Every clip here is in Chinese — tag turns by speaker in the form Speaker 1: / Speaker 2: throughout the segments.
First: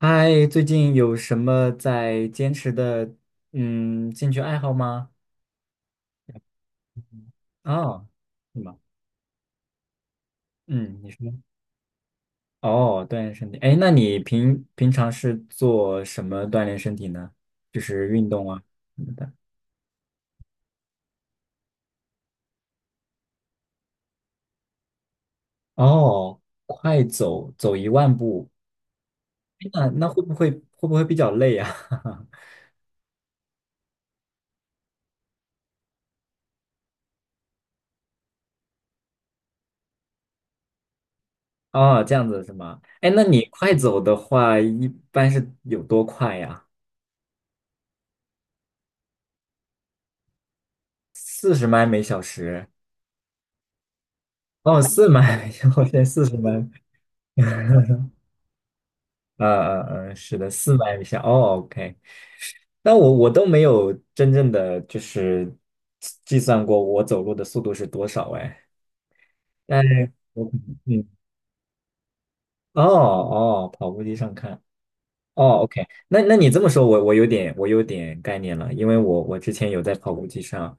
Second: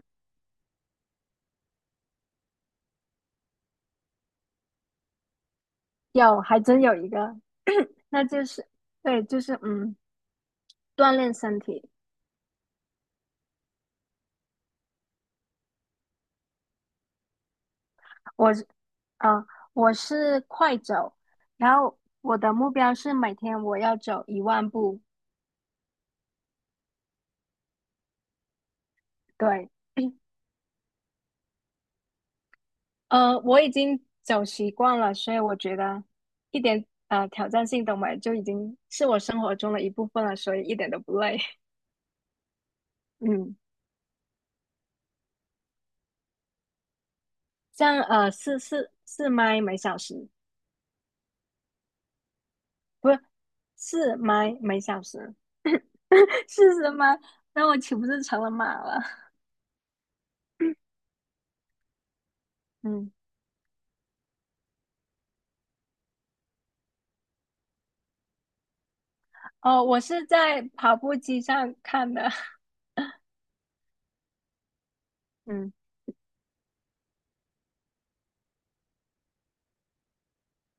Speaker 1: 嗨，最近有什么在坚持的兴趣爱好吗？
Speaker 2: 有，还真有一个，
Speaker 1: 哦，
Speaker 2: 那就
Speaker 1: 是
Speaker 2: 是
Speaker 1: 吗？
Speaker 2: 对，就是
Speaker 1: 嗯，你
Speaker 2: 锻
Speaker 1: 说。
Speaker 2: 炼身体。
Speaker 1: 哦，锻炼身体。哎，那你平常是做什么锻炼身体呢？就是运动
Speaker 2: 我
Speaker 1: 啊
Speaker 2: 是
Speaker 1: 什么
Speaker 2: 啊
Speaker 1: 的。
Speaker 2: 呃，我是快走，然后我的目标是每天我要走10000步。
Speaker 1: 哦，快走走1万步。哎，
Speaker 2: 对，
Speaker 1: 那会不会比较累啊？
Speaker 2: 我已经走习惯了，所以我觉得一点挑战性都没有，就已经是我生活中的一部分了，所以一点都不累。
Speaker 1: 哦，这样子是吗？哎，那 你
Speaker 2: 嗯，
Speaker 1: 快走的话，一般是有多快呀？
Speaker 2: 这样四迈每小时。
Speaker 1: 四十迈每小时。
Speaker 2: 不是是每
Speaker 1: 哦，
Speaker 2: 小
Speaker 1: 四
Speaker 2: 时
Speaker 1: 迈，我现在四十 迈。
Speaker 2: 是什么？那 我岂不是成了马了？
Speaker 1: 呃呃是的，400米下。哦，OK。但
Speaker 2: 嗯，
Speaker 1: 我都没有真正的就是计算过我走路的速度是多少哎。
Speaker 2: 哦，
Speaker 1: 但
Speaker 2: 我是
Speaker 1: 我
Speaker 2: 在跑
Speaker 1: 嗯，
Speaker 2: 步机上看的。
Speaker 1: 哦哦，跑步机上看。哦
Speaker 2: 嗯
Speaker 1: ，OK。那你这么说，我有点我有点概念了，因为我之前有在跑步机上，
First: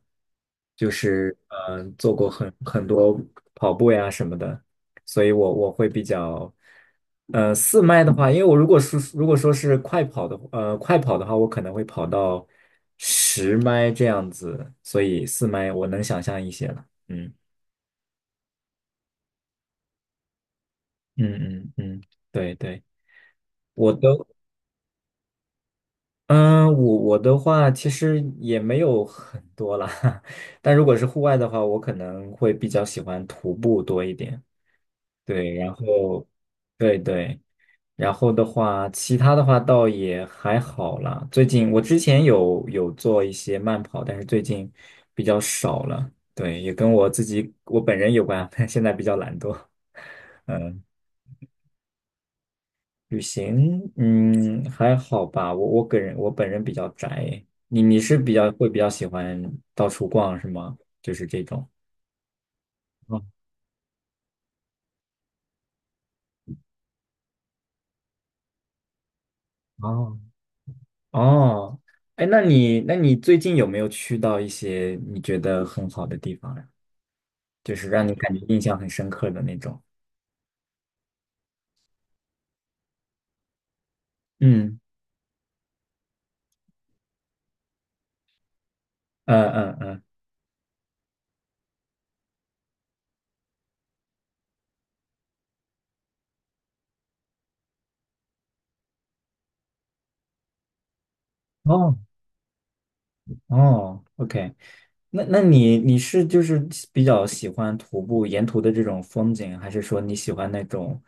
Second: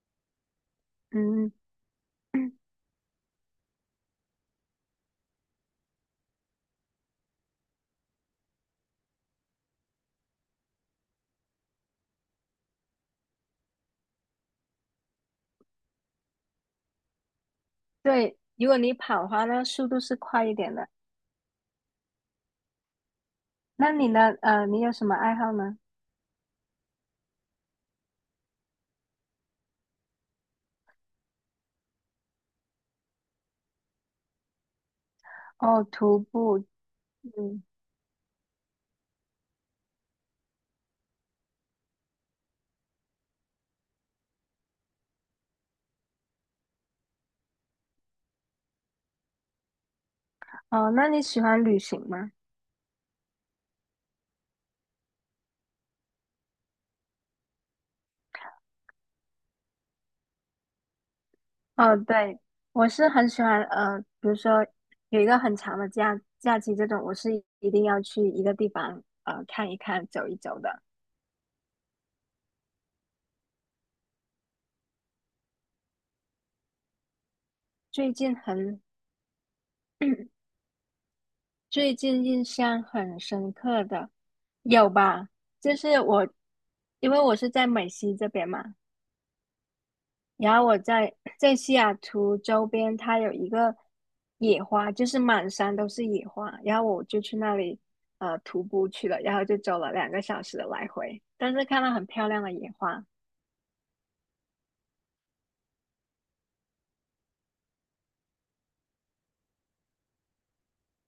Speaker 1: 就是
Speaker 2: 嗯，
Speaker 1: 做过很多跑步呀什么的，所以我会比较，四麦的话。因为我如果说是快跑的，快跑的话，我可能会跑到10麦这样子，所以四麦我能想象一些了。嗯
Speaker 2: 对，如果你跑的话，那速度是快一点的。
Speaker 1: 嗯嗯嗯，对对，我
Speaker 2: 那你
Speaker 1: 都。
Speaker 2: 呢？你有什么爱好呢？
Speaker 1: 嗯，我的话其实也没有很多啦。但如果是户外的话，我可能会比较喜欢徒步多一点。对，然
Speaker 2: 哦，徒
Speaker 1: 后，
Speaker 2: 步。
Speaker 1: 对对，
Speaker 2: 嗯，
Speaker 1: 然后的话，其他的话倒也还好啦。最近我之前有做一些慢跑，但是最近比较少了。对，也跟我自己我本人有关。现在比较懒惰。嗯。
Speaker 2: 哦，那你喜欢旅行吗？
Speaker 1: 旅行，嗯，还好吧。我个人我本人比较宅。你是比较喜欢到处逛是吗？就是这种。
Speaker 2: 哦，对，我是
Speaker 1: 哦
Speaker 2: 很喜欢。呃，比如说有一个很长的假期，这种我是一定要去一个地方看一看、
Speaker 1: 哦。
Speaker 2: 走一走的。
Speaker 1: 哦。哎，那你最近有没有去到一些你觉得很好的地方呀？就是让
Speaker 2: 最
Speaker 1: 你感
Speaker 2: 近
Speaker 1: 觉印象
Speaker 2: 很，
Speaker 1: 很深刻的那种。
Speaker 2: 最近印象很深刻的，
Speaker 1: 嗯，
Speaker 2: 有吧？就是我，因为我是在美西这边嘛，
Speaker 1: 嗯嗯嗯。
Speaker 2: 然后我在西雅图周边，它有一个野花，就是满山都是野花，然后我就去那里徒步去了，然后就走了2个小时的来回，但是看到
Speaker 1: 哦。
Speaker 2: 很漂亮的野花，
Speaker 1: 哦，OK。那你是就是比较喜欢徒步沿途的这种风景，还是说你喜欢那种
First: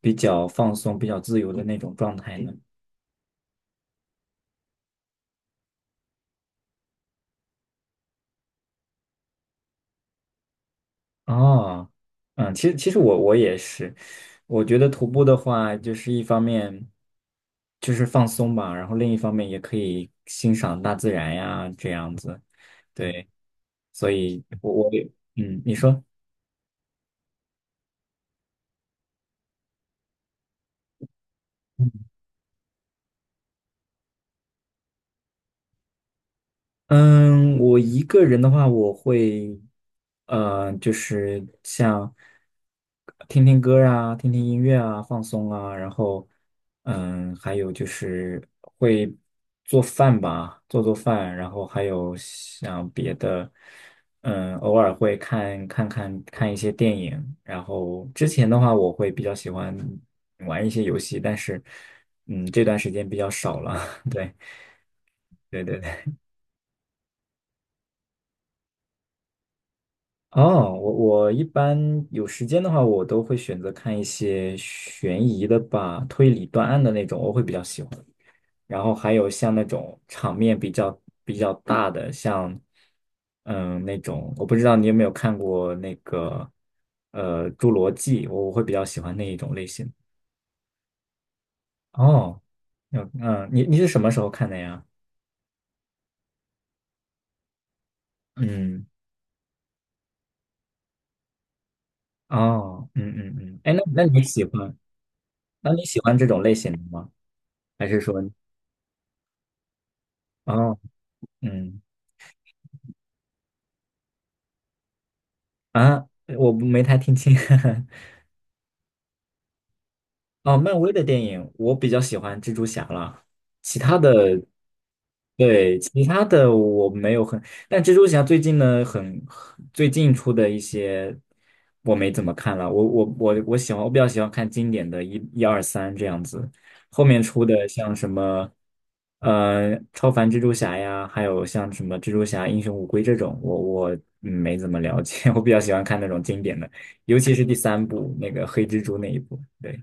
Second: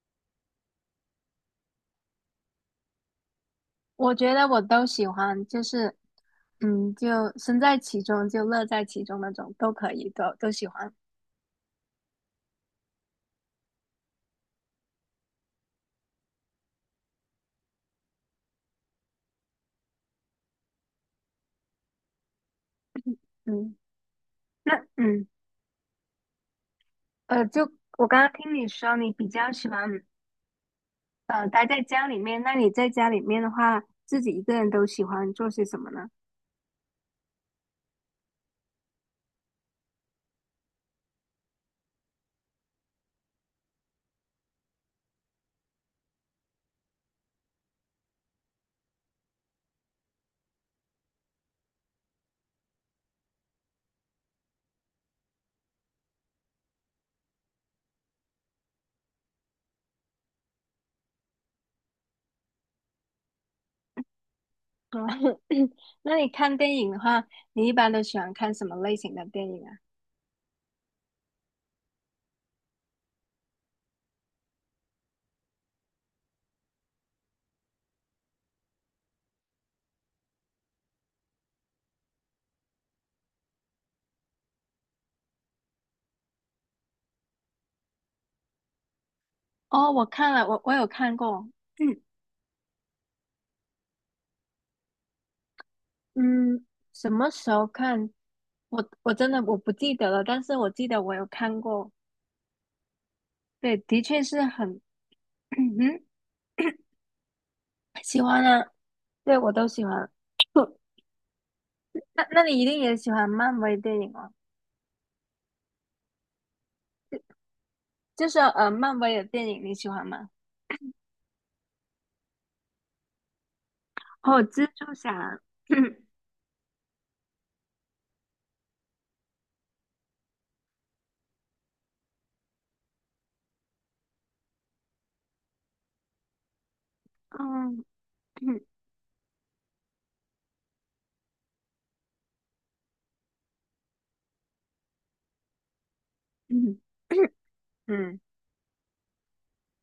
Speaker 1: 比较放松、比较自由的那种状态呢？
Speaker 2: 我觉得我都喜欢，就是就身在其中，就乐在其中那种，都可以，都喜欢，
Speaker 1: 哦，嗯，其实我也是。我觉得徒步的话，就是一方面就是放松吧，然后另一方面也可以欣赏大自然呀，这样子。对，
Speaker 2: 嗯，
Speaker 1: 所以我
Speaker 2: 那
Speaker 1: 我也
Speaker 2: 嗯。
Speaker 1: 你说。
Speaker 2: 就我刚刚听你说，你比较喜欢待在家里面，那你在家里面的话，自己一个人都喜欢做些什么呢？
Speaker 1: 嗯，我一个人的话，我会，就是像听听歌啊，听听音乐啊，放松啊，然后，还有就是会做饭吧，做做饭，然后还有像别的，偶尔会看看一些电影，然后之前的话，我会比较喜欢玩一些游戏，但是，这段时间比较少了。对。对
Speaker 2: 嗯
Speaker 1: 对 对。
Speaker 2: 那你看电影的话，你一般都喜欢看什么类型的电影啊？
Speaker 1: 哦，我一般有时间的话，我都会选择看一些悬疑的吧，推理断案的那种，我会比较喜欢。然后还有像那种场面比较大的，像那种，我不知道你有没有看过那个《侏罗纪》，我会比较喜欢那一种类型。
Speaker 2: 哦，我看了，我有看过，嗯
Speaker 1: 哦，嗯嗯，你是什么时候看的呀？
Speaker 2: 嗯，什么时候看？
Speaker 1: 嗯，
Speaker 2: 我真的我不记得了，但是我记得我有看过，
Speaker 1: 哦，嗯嗯嗯，哎，
Speaker 2: 对，
Speaker 1: 那
Speaker 2: 的
Speaker 1: 那
Speaker 2: 确
Speaker 1: 你
Speaker 2: 是
Speaker 1: 喜欢
Speaker 2: 很，
Speaker 1: 那你喜
Speaker 2: 嗯，
Speaker 1: 欢这种类型的吗？还是说
Speaker 2: 喜欢啊，对，我都喜欢。
Speaker 1: 哦，嗯。
Speaker 2: 那那你一定也喜欢漫威电影啊？
Speaker 1: 啊，我不没太听清。
Speaker 2: 就是漫威的电影你喜欢吗？
Speaker 1: 哦，漫威的电影我比较喜欢蜘蛛侠了，其他的，
Speaker 2: 哦，蜘蛛侠，
Speaker 1: 对，其 他的我没有很，但蜘蛛侠最近呢，最近出的一些我没怎么看了，我喜欢，我比较喜欢看经典的一二三这样子，后面出的
Speaker 2: 嗯
Speaker 1: 像什么，
Speaker 2: 嗯
Speaker 1: 超凡蜘蛛侠呀，还有像什么蜘蛛侠英雄无归这种，我没怎么了解。我比较喜欢看那种经典的，
Speaker 2: 嗯，
Speaker 1: 尤其是第三
Speaker 2: 嗯
Speaker 1: 部
Speaker 2: 嗯
Speaker 1: 那个黑蜘蛛那一部。对。对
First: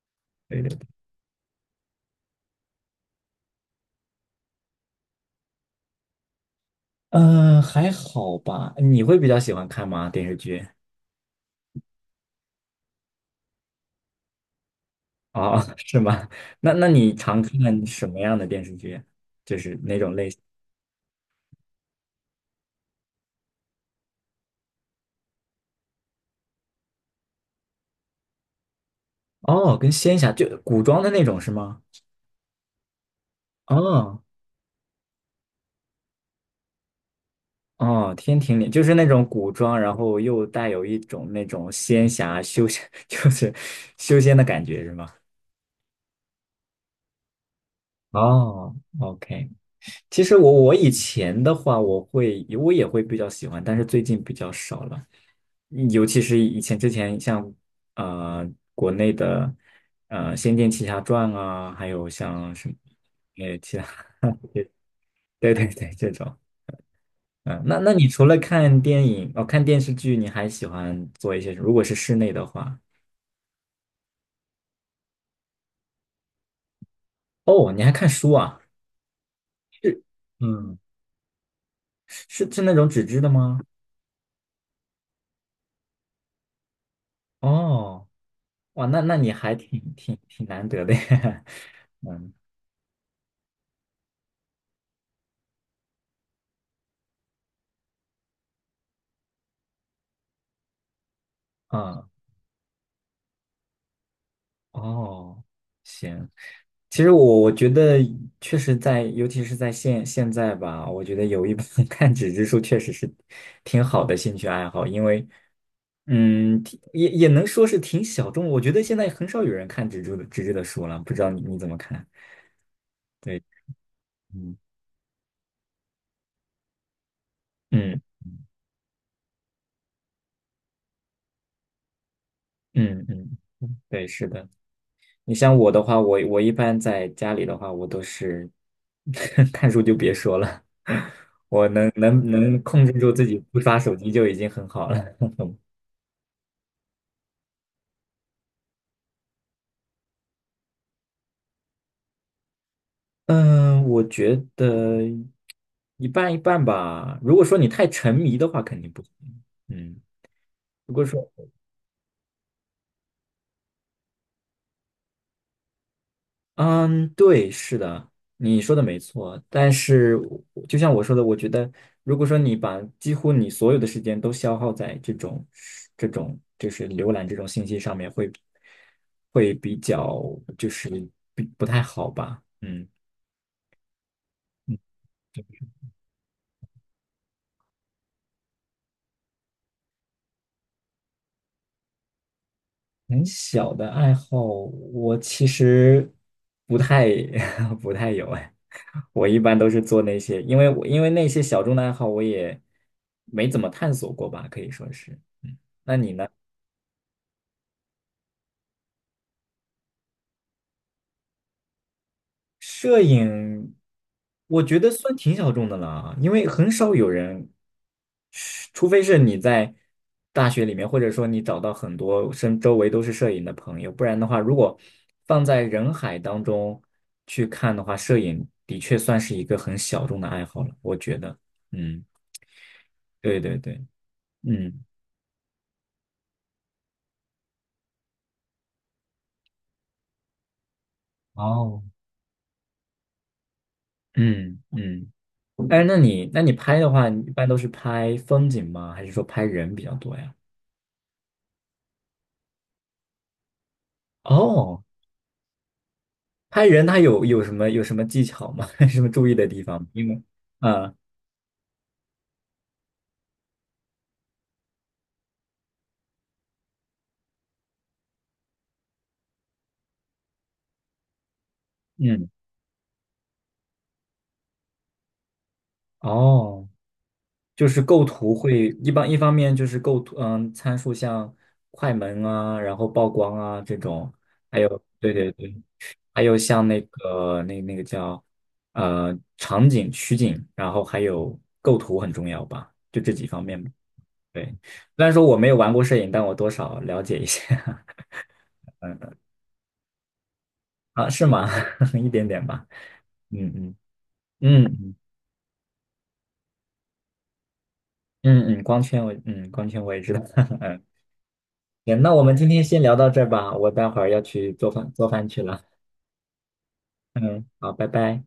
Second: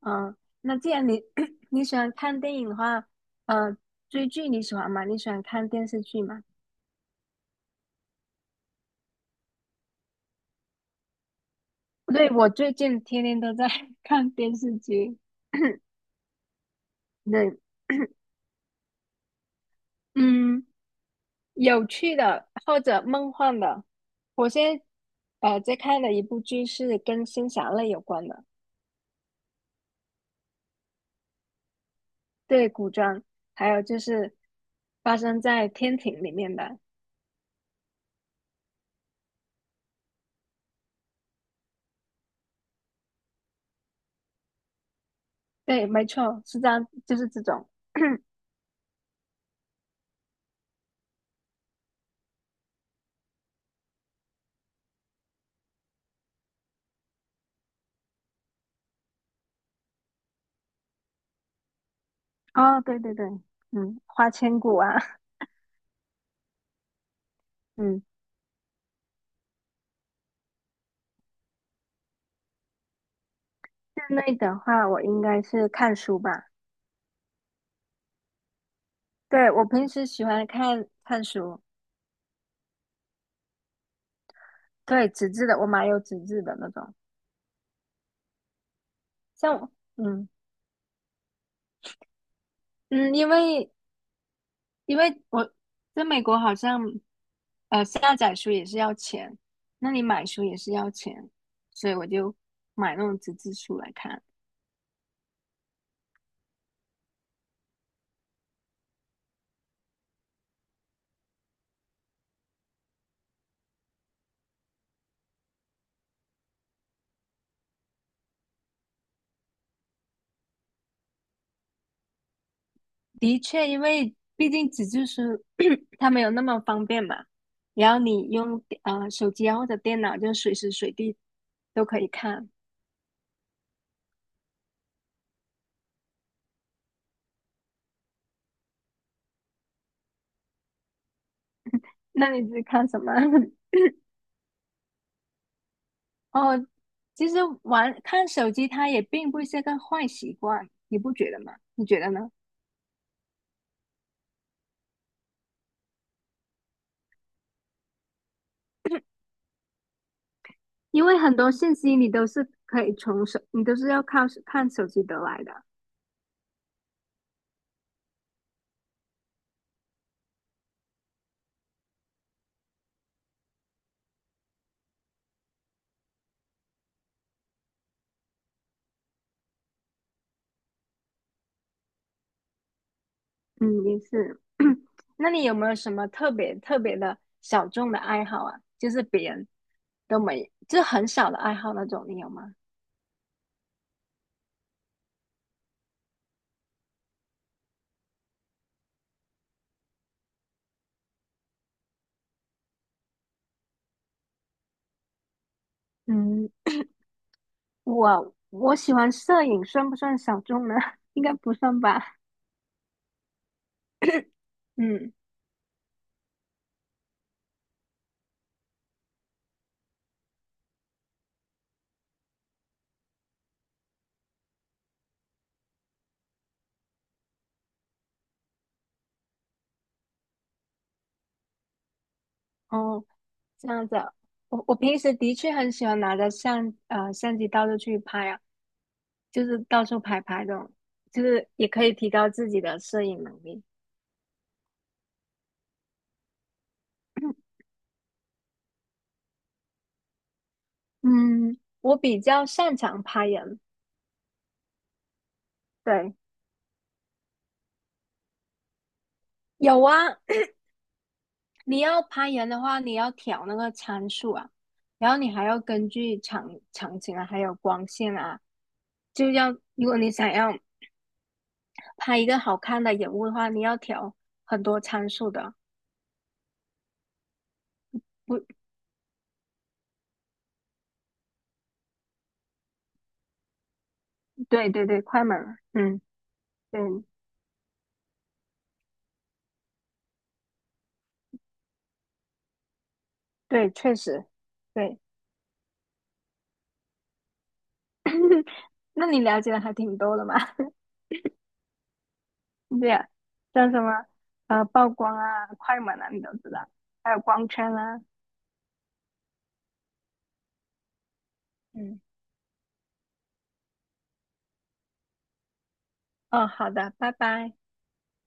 Speaker 2: 嗯，那
Speaker 1: 对，
Speaker 2: 既然你 你喜欢看电影的话，呃，追剧你喜欢吗？你喜欢看电视剧吗？
Speaker 1: 嗯，还好吧？你会比较喜欢看吗？电视剧？
Speaker 2: 对，我最近天天都在 看电视剧，
Speaker 1: 哦，是吗？那你 常
Speaker 2: 对，
Speaker 1: 看什 么样的电视剧？就是那，
Speaker 2: 嗯，有趣的或者梦幻的。我现在在看的一部剧是跟仙侠类有关的。
Speaker 1: 哦，跟仙侠就古装的那种是吗？
Speaker 2: 对，古装，还有就
Speaker 1: 哦
Speaker 2: 是发生在天庭里面的，
Speaker 1: 哦，天庭里就是那种古装，然后又带有一种那种仙侠修仙，就是修仙的感觉是吗？
Speaker 2: 对，没错，是这样，就是这种。
Speaker 1: 哦，OK。其实我以前的话，我也会比较喜欢，但是最近比较少了。尤其是之前像呃国内的《仙剑奇侠传》啊，还有像什么
Speaker 2: 哦，对对对，
Speaker 1: 其他
Speaker 2: 嗯，花千骨啊，
Speaker 1: 对对对这种，嗯、那
Speaker 2: 嗯，
Speaker 1: 你除了看电影哦看电视剧，你还喜欢做一些什么如果是室内的话，
Speaker 2: 室内的话，我应该是看书吧。
Speaker 1: 哦你还看书啊？
Speaker 2: 对，我平
Speaker 1: 是
Speaker 2: 时喜欢
Speaker 1: 嗯
Speaker 2: 看看书，
Speaker 1: 是那种纸质的吗？
Speaker 2: 对，纸质的，我买有纸质的那种。
Speaker 1: 哦哇那你还
Speaker 2: 像我，
Speaker 1: 挺挺
Speaker 2: 嗯
Speaker 1: 挺难得的呀。嗯，
Speaker 2: 嗯，因为因为我在美国好像下载书也是要钱，那你买书也是要钱，所以我
Speaker 1: 嗯，
Speaker 2: 就买那种纸质书来看。
Speaker 1: 哦，行。其实我觉得确实在，尤其是在现在吧，我觉得有一本 看纸质书确实是挺好的兴趣爱好，因为挺也能说是挺小众。我觉得现在很少有人看纸质的书了，不知道你怎么看？
Speaker 2: 的
Speaker 1: 对，
Speaker 2: 确，因为毕
Speaker 1: 嗯
Speaker 2: 竟纸质书 它没有那么方便嘛，然后
Speaker 1: 嗯
Speaker 2: 你用手机啊或者电脑，就随时随地都可以看。
Speaker 1: 嗯嗯，对，是的。你像我的话，我一般在家里的话，我都是 看书就别说了。我能
Speaker 2: 那
Speaker 1: 能
Speaker 2: 你
Speaker 1: 能
Speaker 2: 是
Speaker 1: 控
Speaker 2: 看
Speaker 1: 制
Speaker 2: 什
Speaker 1: 住
Speaker 2: 么？
Speaker 1: 自己不刷手机就已经很好了。
Speaker 2: 哦，其实玩看手机它也并不是个坏习惯，你不觉得吗？你觉得呢？
Speaker 1: 嗯，我觉得一半一半吧。如果说你太沉迷的话，肯定不行。嗯，如果
Speaker 2: 因为
Speaker 1: 说
Speaker 2: 很多信息你都是可以从手，你都是要靠手看手机得来的。
Speaker 1: 嗯，对，是的，你说的没错。但是我就像我说的，我觉得，如果说你把几乎你所有的时间都消耗在这种就是浏览这种信息上面比较就是不太好吧？嗯，
Speaker 2: 嗯，也是。那你有没有什么特别特别的小众的爱好啊？就是别人。都没，就很小的爱好那种，你有吗？
Speaker 1: 很小的爱好，我其实不太 不太有哎。我一般都是做那些，因为那些小众的爱好，我也没怎么探索过吧，可以说是。嗯，
Speaker 2: 嗯，我喜欢摄影，算不算小众呢？应该不算吧。
Speaker 1: 摄影，我 觉得
Speaker 2: 嗯，
Speaker 1: 算挺小众的了啊，因为很少有人，除非是你在大学里面，或者说你找到很多身周围都是摄影的朋友，不然的话，如果放在人海当中去看的话，摄影的确算是一个很小众的爱好了，我觉得。嗯，
Speaker 2: 哦，
Speaker 1: 对对
Speaker 2: 这
Speaker 1: 对，
Speaker 2: 样子啊，我
Speaker 1: 嗯，
Speaker 2: 平时的确很喜欢拿着相机到处去拍啊，就是到处拍拍这种，就是也
Speaker 1: 哦，
Speaker 2: 可以提高自己的摄影能力。
Speaker 1: 嗯嗯。哎，那你拍的话，你一 般都是拍风景吗？还是说拍人比较多呀？
Speaker 2: 嗯，我比较擅长拍人，
Speaker 1: 哦。
Speaker 2: 对，
Speaker 1: 拍人他有什么技巧吗？什么注意的地方
Speaker 2: 有
Speaker 1: 吗？因
Speaker 2: 啊，
Speaker 1: 为，啊
Speaker 2: 你要拍人的话，你要调那个参数啊，然后你还要根据场景啊，还有光线啊，就要如果你想要拍一
Speaker 1: 嗯，
Speaker 2: 个好看的人物的话，你要调很多参数的。
Speaker 1: 哦，就是构图
Speaker 2: 不，
Speaker 1: 会一般一方面就是构图，嗯，参数像快门啊，然后曝光啊这种，还
Speaker 2: 对
Speaker 1: 有
Speaker 2: 对对，
Speaker 1: 对
Speaker 2: 快
Speaker 1: 对
Speaker 2: 门
Speaker 1: 对，
Speaker 2: 了，嗯，
Speaker 1: 还有像
Speaker 2: 对
Speaker 1: 那个叫场景取景，然后还有构图很重要吧，就这几方面
Speaker 2: 对，
Speaker 1: 吧。
Speaker 2: 确实，
Speaker 1: 对，
Speaker 2: 对。
Speaker 1: 虽然说我没有玩过摄影，但我多少了解一些
Speaker 2: 那你了解的还挺多的嘛？
Speaker 1: 啊，是吗？一点点吧，
Speaker 2: 对啊，
Speaker 1: 嗯
Speaker 2: 像
Speaker 1: 嗯
Speaker 2: 什么
Speaker 1: 嗯。
Speaker 2: 曝
Speaker 1: 嗯
Speaker 2: 光啊、快门啊，你都知道，还有光圈啊。
Speaker 1: 嗯嗯，光圈我也知道。嗯，
Speaker 2: 嗯，
Speaker 1: 行，那我们今天先聊到这儿吧，我待会儿要去做饭去了。
Speaker 2: 哦，好的，拜
Speaker 1: 嗯，
Speaker 2: 拜。
Speaker 1: 好，拜拜。